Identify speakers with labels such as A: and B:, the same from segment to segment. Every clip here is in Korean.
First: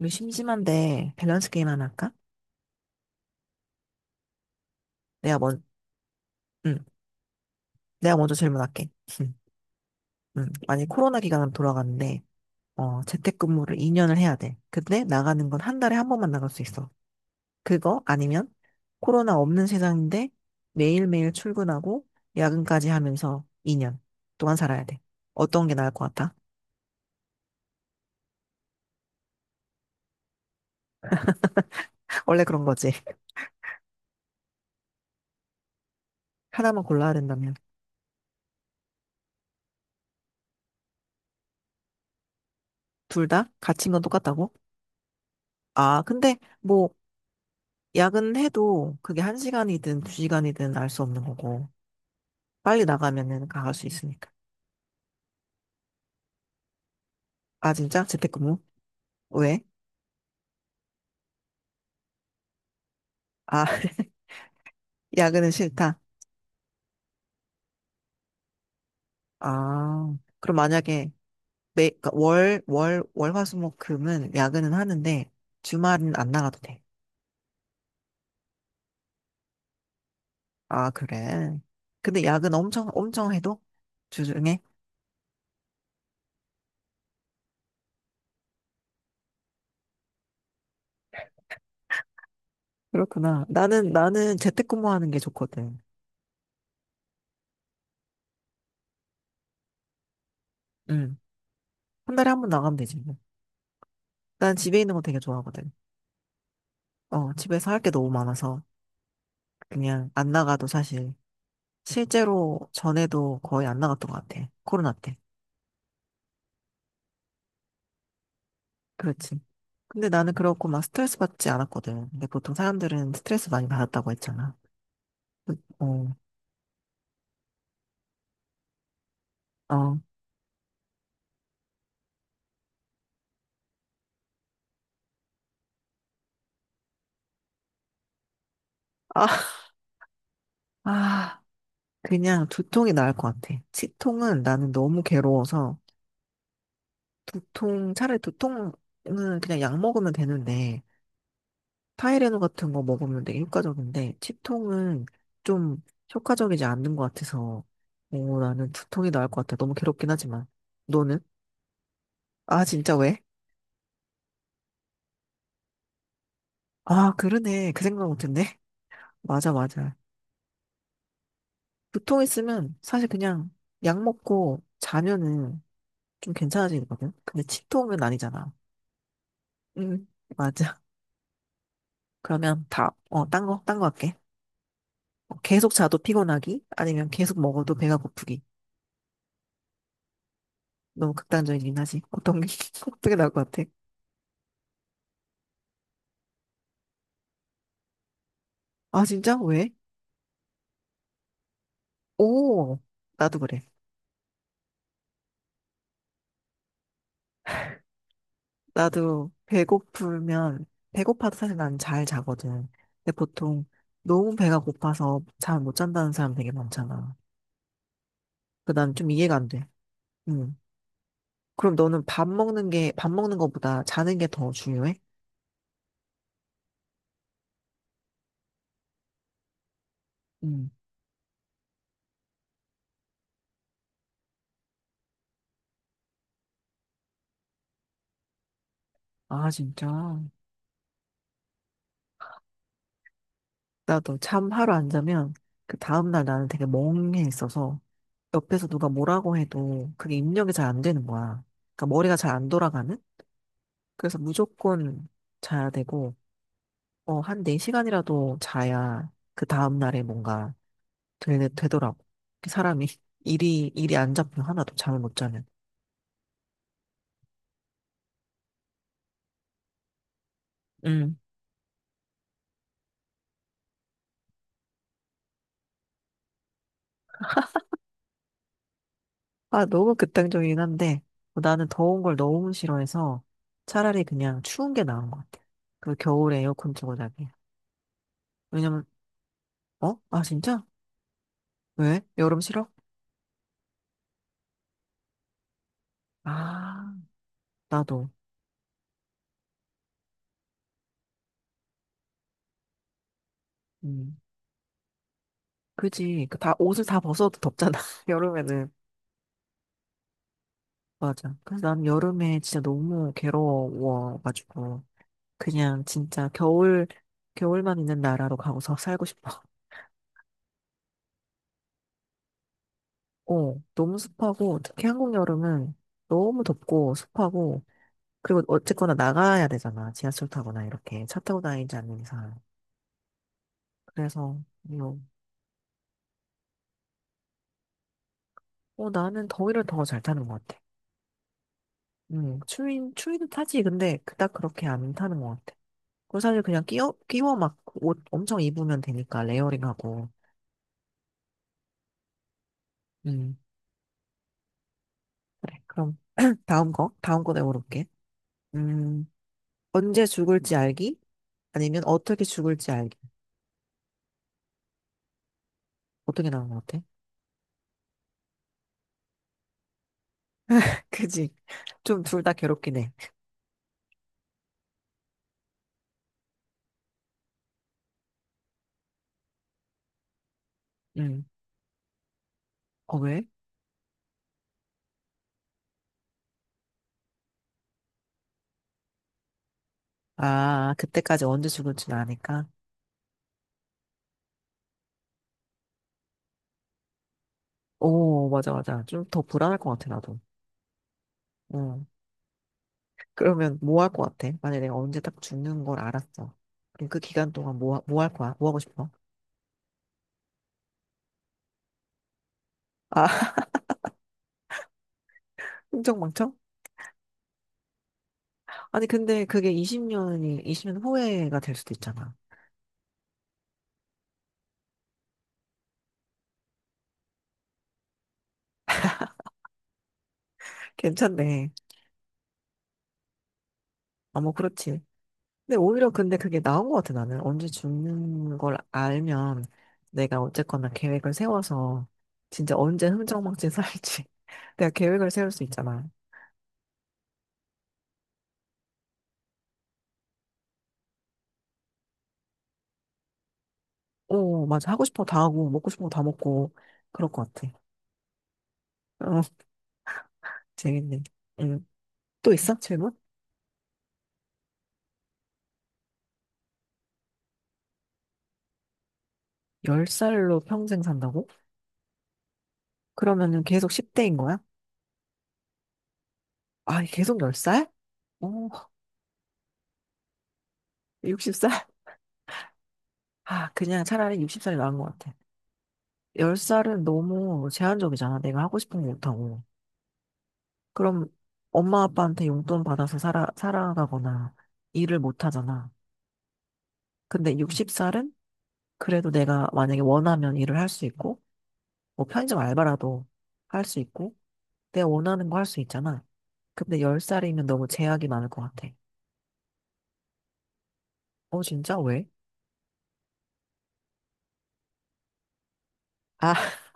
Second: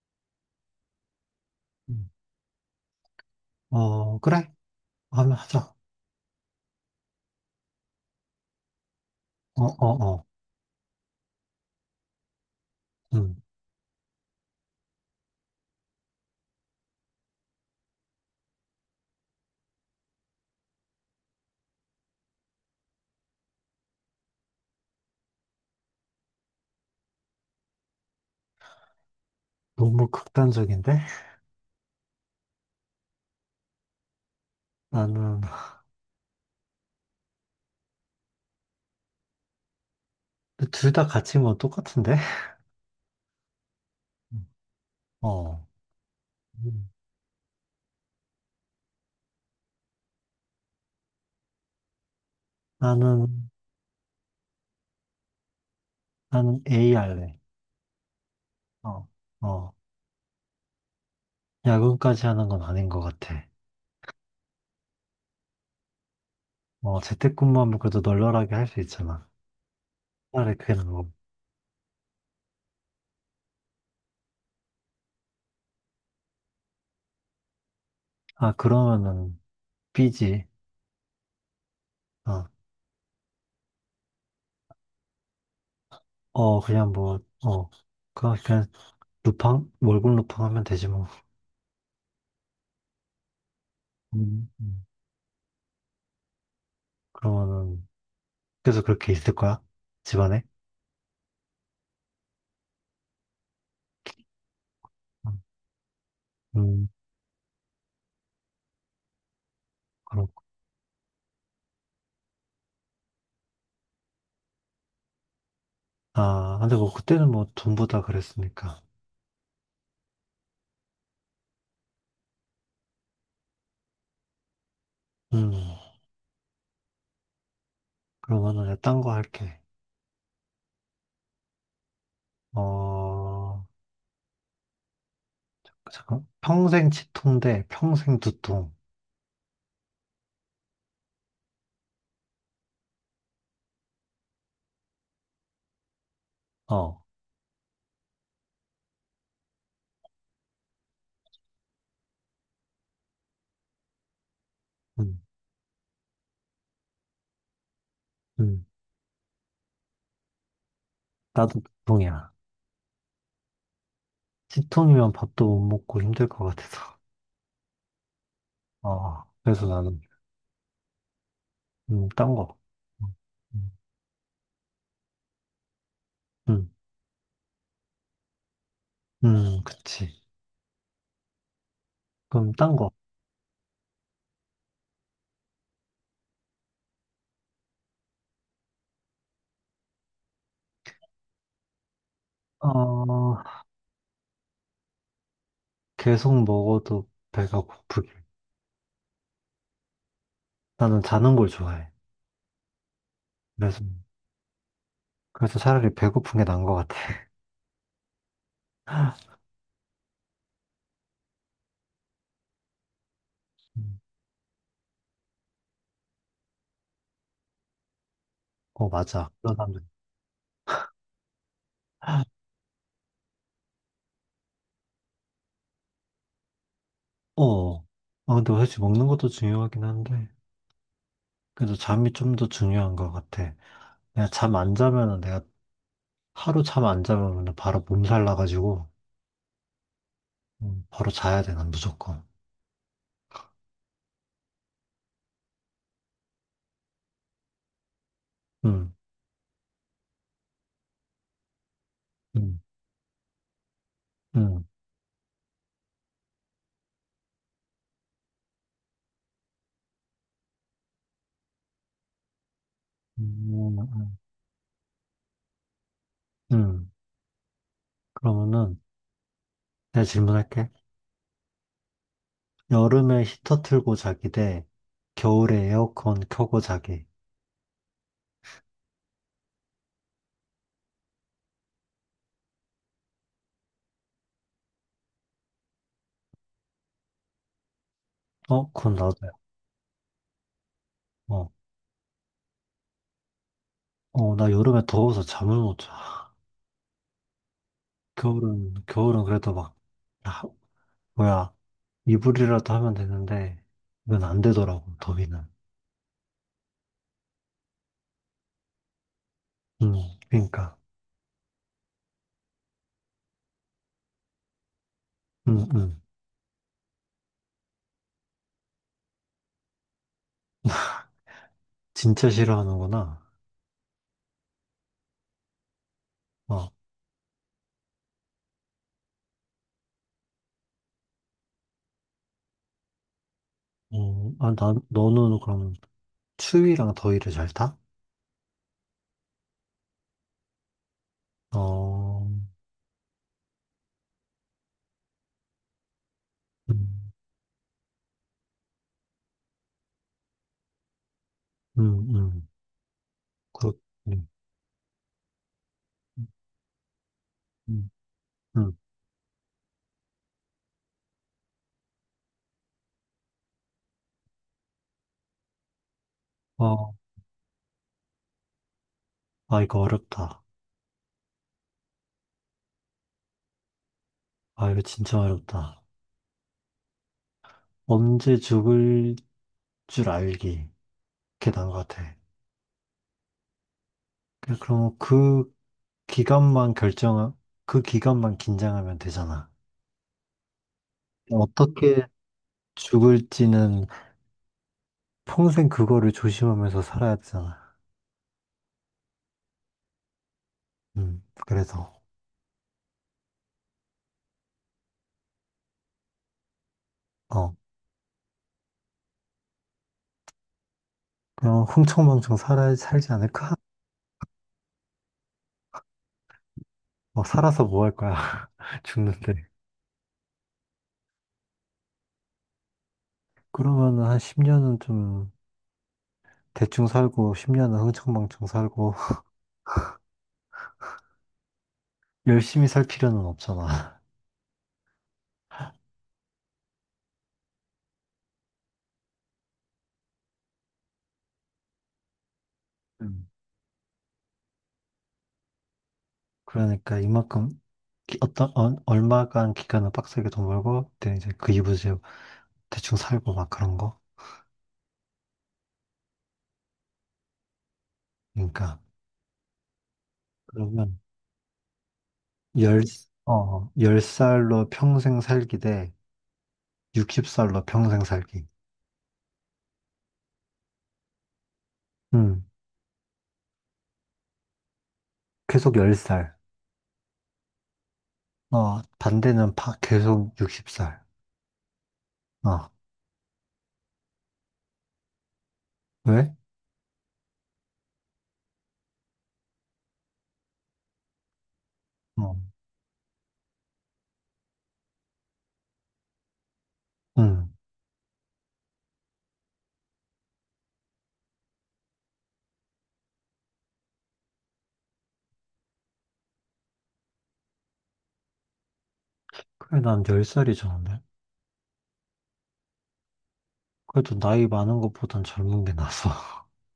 A: 우리 심심한데 밸런스 게임 하나
B: 음.
A: 할까?
B: 어, 그래. 하면
A: 내가 먼,
B: 하자.
A: 응, 내가 먼저 질문할게. 응,
B: 어, 어, 어.
A: 응. 만약 코로나 기간으로 돌아가는데,
B: 음,
A: 재택근무를 2년을 해야 돼. 근데 나가는 건 한 달에 한 번만 나갈 수 있어. 그거 아니면 코로나 없는 세상인데 매일매일 출근하고 야근까지 하면서 2년 동안 살아야 돼. 어떤 게 나을 것 같아?
B: 너무 극단적인데?
A: 원래 그런 거지.
B: 나는,
A: 하나만 골라야 된다면.
B: 둘 다 같이 뭐 똑같은데?
A: 둘 다? 갇힌 건
B: 음.
A: 똑같다고?
B: 어.
A: 아, 근데
B: 음.
A: 뭐, 야근해도 그게 1시간이든2시간이든 알 수 없는 거고. 빨리
B: 나는,
A: 나가면은 강할 수 있으니까.
B: 나는 A 할래.
A: 아, 진짜? 재택근무?
B: 어,
A: 왜?
B: 어. 야근까지 하는 건 아닌 것 같아.
A: 아, 야근은 싫다.
B: 어, 재택근무하면 그래도 널널하게 할 수 있잖아.
A: 아, 그럼
B: 차라리 그게 나은 거.
A: 만약에 그러니까 월, 화, 수, 목, 금은 야근은 하는데 주말은 안 나가도 돼.
B: 아, 그러면은 B지.
A: 아, 그래. 근데
B: 어,
A: 야근 엄청, 엄청 해도? 주중에?
B: 어, 그냥 뭐, 어. 그냥 루팡? 월급 루팡 하면 되지 뭐.
A: 그렇구나. 나는
B: 음. 음.
A: 재택근무하는 게 좋거든.
B: 그러면은, 계속 그렇게 있을 거야? 집안에?
A: 응. 한 달에 한 번 나가면 되지. 뭐. 난 집에 있는 거 되게 좋아하거든.
B: 음,
A: 집에서 할 게 너무 많아서 그냥 안
B: 그렇고.
A: 나가도 사실 실제로 전에도 거의 안 나갔던 것 같아. 코로나 때.
B: 아, 근데 뭐 그때는 뭐 전부 다 그랬으니까.
A: 그렇지. 근데 나는 그렇고 막 스트레스 받지 않았거든. 근데 보통 사람들은 스트레스 많이 받았다고 했잖아.
B: 음,
A: 그- 어,
B: 그러면은 내가 딴거 할게.
A: 어.
B: 어, 잠깐. 평생 치통 대 평생 두통.
A: 아, 아, 그냥 두통이 나을 것 같아. 치통은 나는 너무 괴로워서
B: 어,
A: 차라리 두통은 그냥 약 먹으면 되는데 타이레놀 같은 거 먹으면 되게 효과적인데 치통은
B: 음,
A: 좀 효과적이지 않는 것 같아서 오
B: 음.
A: 나는 두통이 나을 것 같아. 너무 괴롭긴 하지만. 너는?
B: 나도 두통이야.
A: 아, 진짜 왜?
B: 치통이면 밥도 못 먹고 힘들 것 같아서.
A: 아, 그러네. 그 생각 못했네.
B: 어,
A: 맞아,
B: 그래서
A: 맞아.
B: 나는,
A: 두통
B: 딴 거.
A: 있으면 사실 그냥
B: 음,
A: 약 먹고 자면은 좀
B: 음,
A: 괜찮아지거든. 근데 치통은 아니잖아. 응,
B: 그치.
A: 맞아.
B: 그럼
A: 그러면
B: 딴 거.
A: 딴 거 할게. 계속 자도 피곤하기? 아니면 계속 먹어도 배가 고프기? 너무 극단적이긴 하지. 어떻게 나올
B: 어,
A: 것 같아?
B: 계속 먹어도 배가 고프길.
A: 아, 진짜? 왜?
B: 나는 자는 걸 좋아해.
A: 오, 나도 그래.
B: 그래서. 그래서 차라리 배고픈 게 나은 것 같아.
A: 나도 배고프면, 배고파도 사실 난 잘 자거든. 근데 보통
B: 음.
A: 너무 배가 고파서 잘 못 잔다는 사람 되게 많잖아. 그
B: 어,
A: 난 좀
B: 맞아.
A: 이해가 안
B: 그런
A: 돼.
B: 사람들.
A: 응. 그럼 너는 밥 먹는 거보다 자는 게 더 중요해?
B: 어. 아, 근데 사실 먹는 것도 중요하긴 한데,
A: 응.
B: 그래도 잠이 좀 더 중요한 것 같아. 내가 하루 잠 안 자면은 바로 몸살 나가지고,
A: 아, 진짜.
B: 바로 자야 돼, 난 무조건.
A: 나도 잠 하루 안 자면 그 다음날 나는 되게 멍해 있어서 옆에서 누가
B: 응.
A: 뭐라고 해도 그게 입력이 잘 안 되는 거야. 그러니까 머리가 잘 안
B: 응.
A: 돌아가는? 그래서
B: 응.
A: 무조건 자야 되고, 한 4시간이라도 자야 그 다음날에 뭔가 되더라고. 그 사람이 일이 안
B: 음,
A: 잡혀. 하나도 잠을 못 자면.
B: 음. 그러면은, 내가 질문할게.
A: 음.
B: 여름에 히터 틀고 자기 대 겨울에 에어컨 켜고 자기.
A: 아, 너무 극단적이긴 한데 뭐 나는 더운 걸 너무 싫어해서 차라리 그냥 추운 게 나은 것 같아. 그 겨울에 에어컨 틀고 자기.
B: 어,
A: 왜냐면,
B: 그건 나도야.
A: 어? 아, 진짜?
B: 어,
A: 왜? 여름 싫어?
B: 어, 나 여름에 더워서 잠을 못 자.
A: 아, 나도.
B: 겨울은 그래도 막, 아, 뭐야, 이불이라도 하면 되는데,
A: 음.
B: 이건 안 되더라고, 더위는.
A: 그지. 옷을 다 벗어도 덥잖아. 여름에는.
B: 음, 그니까.
A: 맞아. 그래서 난 여름에 진짜 너무 괴로워가지고.
B: 음,
A: 그냥
B: 음.
A: 진짜 겨울만 있는 나라로 가고서 살고 싶어.
B: 진짜 싫어하는구나.
A: 너무 습하고, 특히 한국 여름은 너무
B: 어,
A: 덥고 습하고, 그리고 어쨌거나 나가야 되잖아. 지하철 타거나 이렇게 차 타고 다니지 않는 이상.
B: 어,
A: 그래서,
B: 아,
A: 뭐,
B: 너는 그럼 추위랑 더위를 잘 타?
A: 나는 더위를 더 잘 타는 것 같아.
B: 어,
A: 추위도 타지. 근데 그닥 그렇게 안 타는 것 같아. 그리고 사실 그냥
B: 음,
A: 끼워 막 옷 엄청 입으면 되니까, 레이어링하고.
B: 음, 음.
A: 음,
B: 그렇, 음,
A: 그래. 그럼
B: 음,
A: 다음 거 내가 물어볼게.
B: 음. 음.
A: 음, 언제 죽을지 알기? 아니면 어떻게 죽을지 알기? 어떻게 나온 것 같아?
B: 어, 아, 이거 어렵다.
A: 그지? 좀 둘 다 괴롭긴 해.
B: 아, 이거 진짜 어렵다. 언제 죽을 줄 알기.
A: 응.
B: 그게 나은 것 같아.
A: 왜?
B: 그냥 그럼 기간만 결정, 그 기간만 긴장하면 되잖아.
A: 아, 그때까지 언제 죽을지
B: 어떻게
A: 아니까?
B: 죽을지는 평생 그거를 조심하면서 살아야 되잖아.
A: 오, 맞아, 맞아. 좀 더 불안할 것 같아, 나도. 응.
B: 그래서,
A: 그러면 뭐 할 것 같아? 만약에 내가 언제 딱 죽는 걸 알았어. 그럼 그 기간
B: 어,
A: 동안 뭐 할 거야? 뭐 하고 싶어?
B: 그냥 흥청망청 살지
A: 아,
B: 않을까?
A: 흥청망청?
B: 어, 살아서 뭐 할 거야?
A: 아니, 근데
B: 죽는데.
A: 그게 20년 후회가 될 수도 있잖아.
B: 그러면은 한 10년은 좀 대충 살고, 10년은 흥청망청 살고,
A: 괜찮네.
B: 열심히 살 필요는 없잖아.
A: 아, 뭐, 그렇지. 근데 오히려 근데 그게 나은 것 같아, 나는. 언제 죽는 걸 알면 내가 어쨌거나 계획을 세워서 진짜 언제
B: 음.
A: 흥청망청 살지. 내가 계획을 세울 수 있잖아.
B: 그러니까 이만큼, 기- 어떤, 어, 얼마간 기간을 빡세게 돈 벌고, 그때 이제 그 이후에 대충 살고 막 그런 거.
A: 오, 맞아. 하고 싶은 거 다 하고, 먹고 싶은 거 다 먹고, 그럴 것 같아.
B: 그러니까
A: 어,
B: 그러면
A: 재밌네. 응. 또 있어?
B: 열,
A: 질문?
B: 열살로 평생 살기 대 60살로 평생 살기.
A: 10살로 평생 산다고?
B: 음,
A: 그러면은 계속 10대인 거야?
B: 계속 10살.
A: 아, 계속 10살? 오,
B: 어, 반대는 계속 60살.
A: 60살?
B: 어,
A: 아, 그냥 차라리 60살이 나은 것 같아.
B: 왜?
A: 10살은 너무 제한적이잖아. 내가 하고 싶은 거 못하고. 그럼 엄마 아빠한테
B: 어,
A: 용돈 받아서 살아가거나 일을 못 하잖아. 근데
B: 음.
A: 60살은 그래도 내가 만약에 원하면 일을 할 수 있고, 뭐 편의점 알바라도 할 수 있고, 내가 원하는 거 할 수 있잖아. 근데 10살이면 너무 제약이 많을 것 같아.
B: 그래, 난 10살이 좋은데.
A: 어, 진짜? 왜?
B: 그래도 나이 많은 것보단 젊은 게 나서.
A: 아,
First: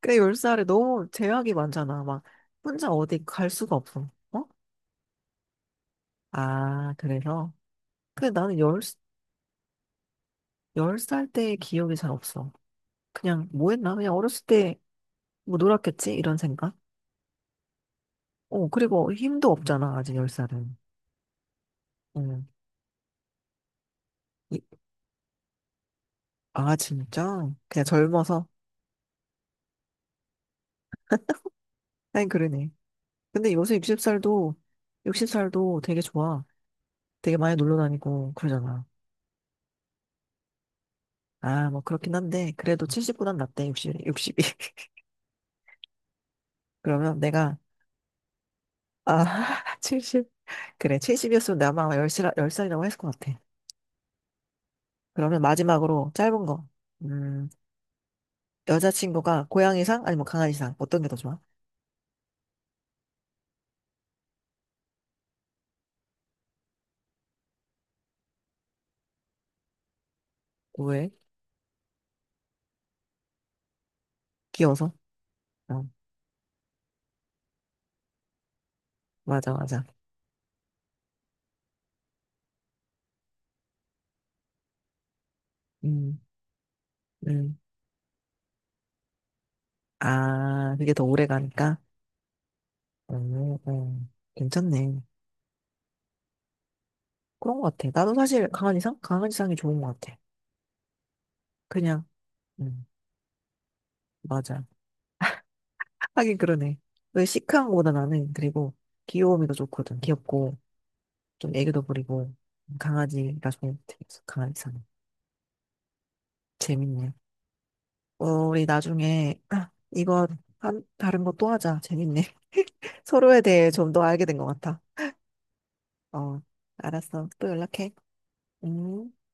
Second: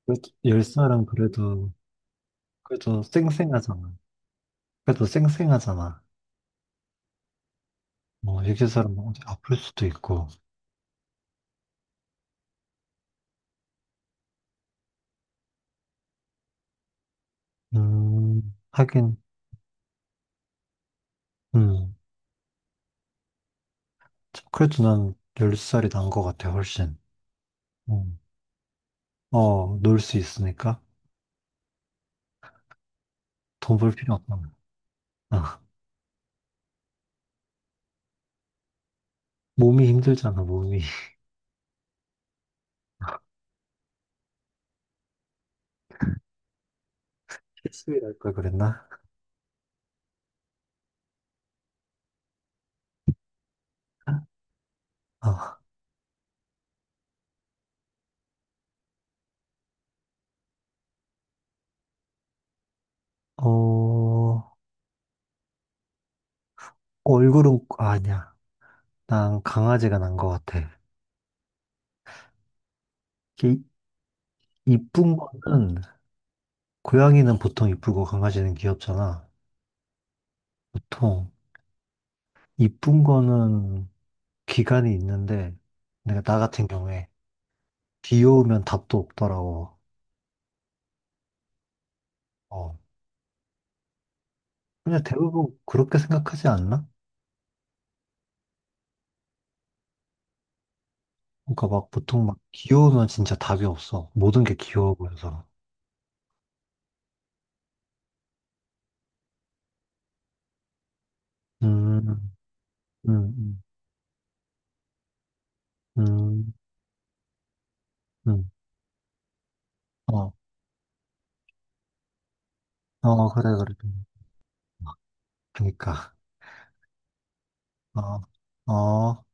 A: 근데
B: 그래도
A: 10살에
B: 10살은
A: 너무 제약이
B: 그래도,
A: 많잖아. 막 혼자
B: 그래도
A: 어디 갈 수가
B: 쌩쌩하잖아.
A: 없어. 어?
B: 그래도 쌩쌩하잖아.
A: 아, 그래서. 근데
B: 뭐,
A: 나는 열
B: 60살은 뭐 어디 아플 수도 있고.
A: 열 10살 때의 기억이 잘 없어. 그냥 뭐 했나? 그냥 어렸을 때 뭐 놀았겠지? 이런 생각? 그리고
B: 하긴,
A: 힘도 없잖아, 아직 10살은.
B: 음.
A: 응. 이-
B: 그래도 난 10살이 난 것 같아,
A: 아,
B: 훨씬.
A: 진짜? 그냥
B: 음.
A: 젊어서?
B: 어, 놀 수 있으니까
A: 하긴 그러네. 근데 요새
B: 돈 벌 필요 없잖아.
A: 60살도,
B: 아,
A: 60살도 되게 좋아. 되게 많이 놀러 다니고 그러잖아.
B: 몸이 힘들잖아, 몸이.
A: 아, 뭐 그렇긴 한데, 그래도 70보단 낫대, 육십이 그러면 내가,
B: 실수일할 걸 그랬나?
A: 아, 70. 그래, 70이었으면 내가 아마 10살, 10살이라고 했을 것 같아. 그러면
B: 아,
A: 마지막으로 짧은 거. 음, 여자친구가 고양이상? 아니면 강아지상? 어떤 게 더 좋아?
B: 어, 아, 아니야. 난 강아지가 난 것 같아.
A: 왜?
B: 이,
A: 귀여워서?
B: 이쁜 거는,
A: 어,
B: 고양이는 보통 이쁘고 강아지는 귀엽잖아.
A: 맞아, 맞아.
B: 보통, 이쁜 거는 기간이 있는데,
A: 음.
B: 내가 나 같은 경우에,
A: 음.
B: 귀여우면 답도 없더라고.
A: 아, 그게 더 오래 가니까?
B: 어,
A: 괜찮네.
B: 그냥 대부분 그렇게 생각하지 않나?
A: 그런 것 같아. 나도 사실 강아지상? 강아지상이 좋은 것 같아.
B: 그러니까 막
A: 그냥,
B: 보통 막
A: 음,
B: 귀여우면 진짜 답이 없어. 모든 게
A: 맞아.
B: 귀여워 보여서.
A: 하긴 그러네. 왜 시크한 거보다 그리고 귀여움이 더 좋거든. 귀엽고, 좀 애교도
B: 음,
A: 부리고,
B: 음,
A: 강아지가
B: 음,
A: 좋은 것 같아. 강아지상.
B: 음,
A: 재밌네.
B: 음.
A: 우리 나중에, 아,
B: 어,
A: 다른 거 또 하자. 재밌네.
B: 어,
A: 서로에
B: 그래,
A: 대해
B: 그래.
A: 좀 더 알게 된 것 같아.
B: 그니까.
A: 어, 알았어. 또 연락해.
B: 어,
A: 음.
B: 어.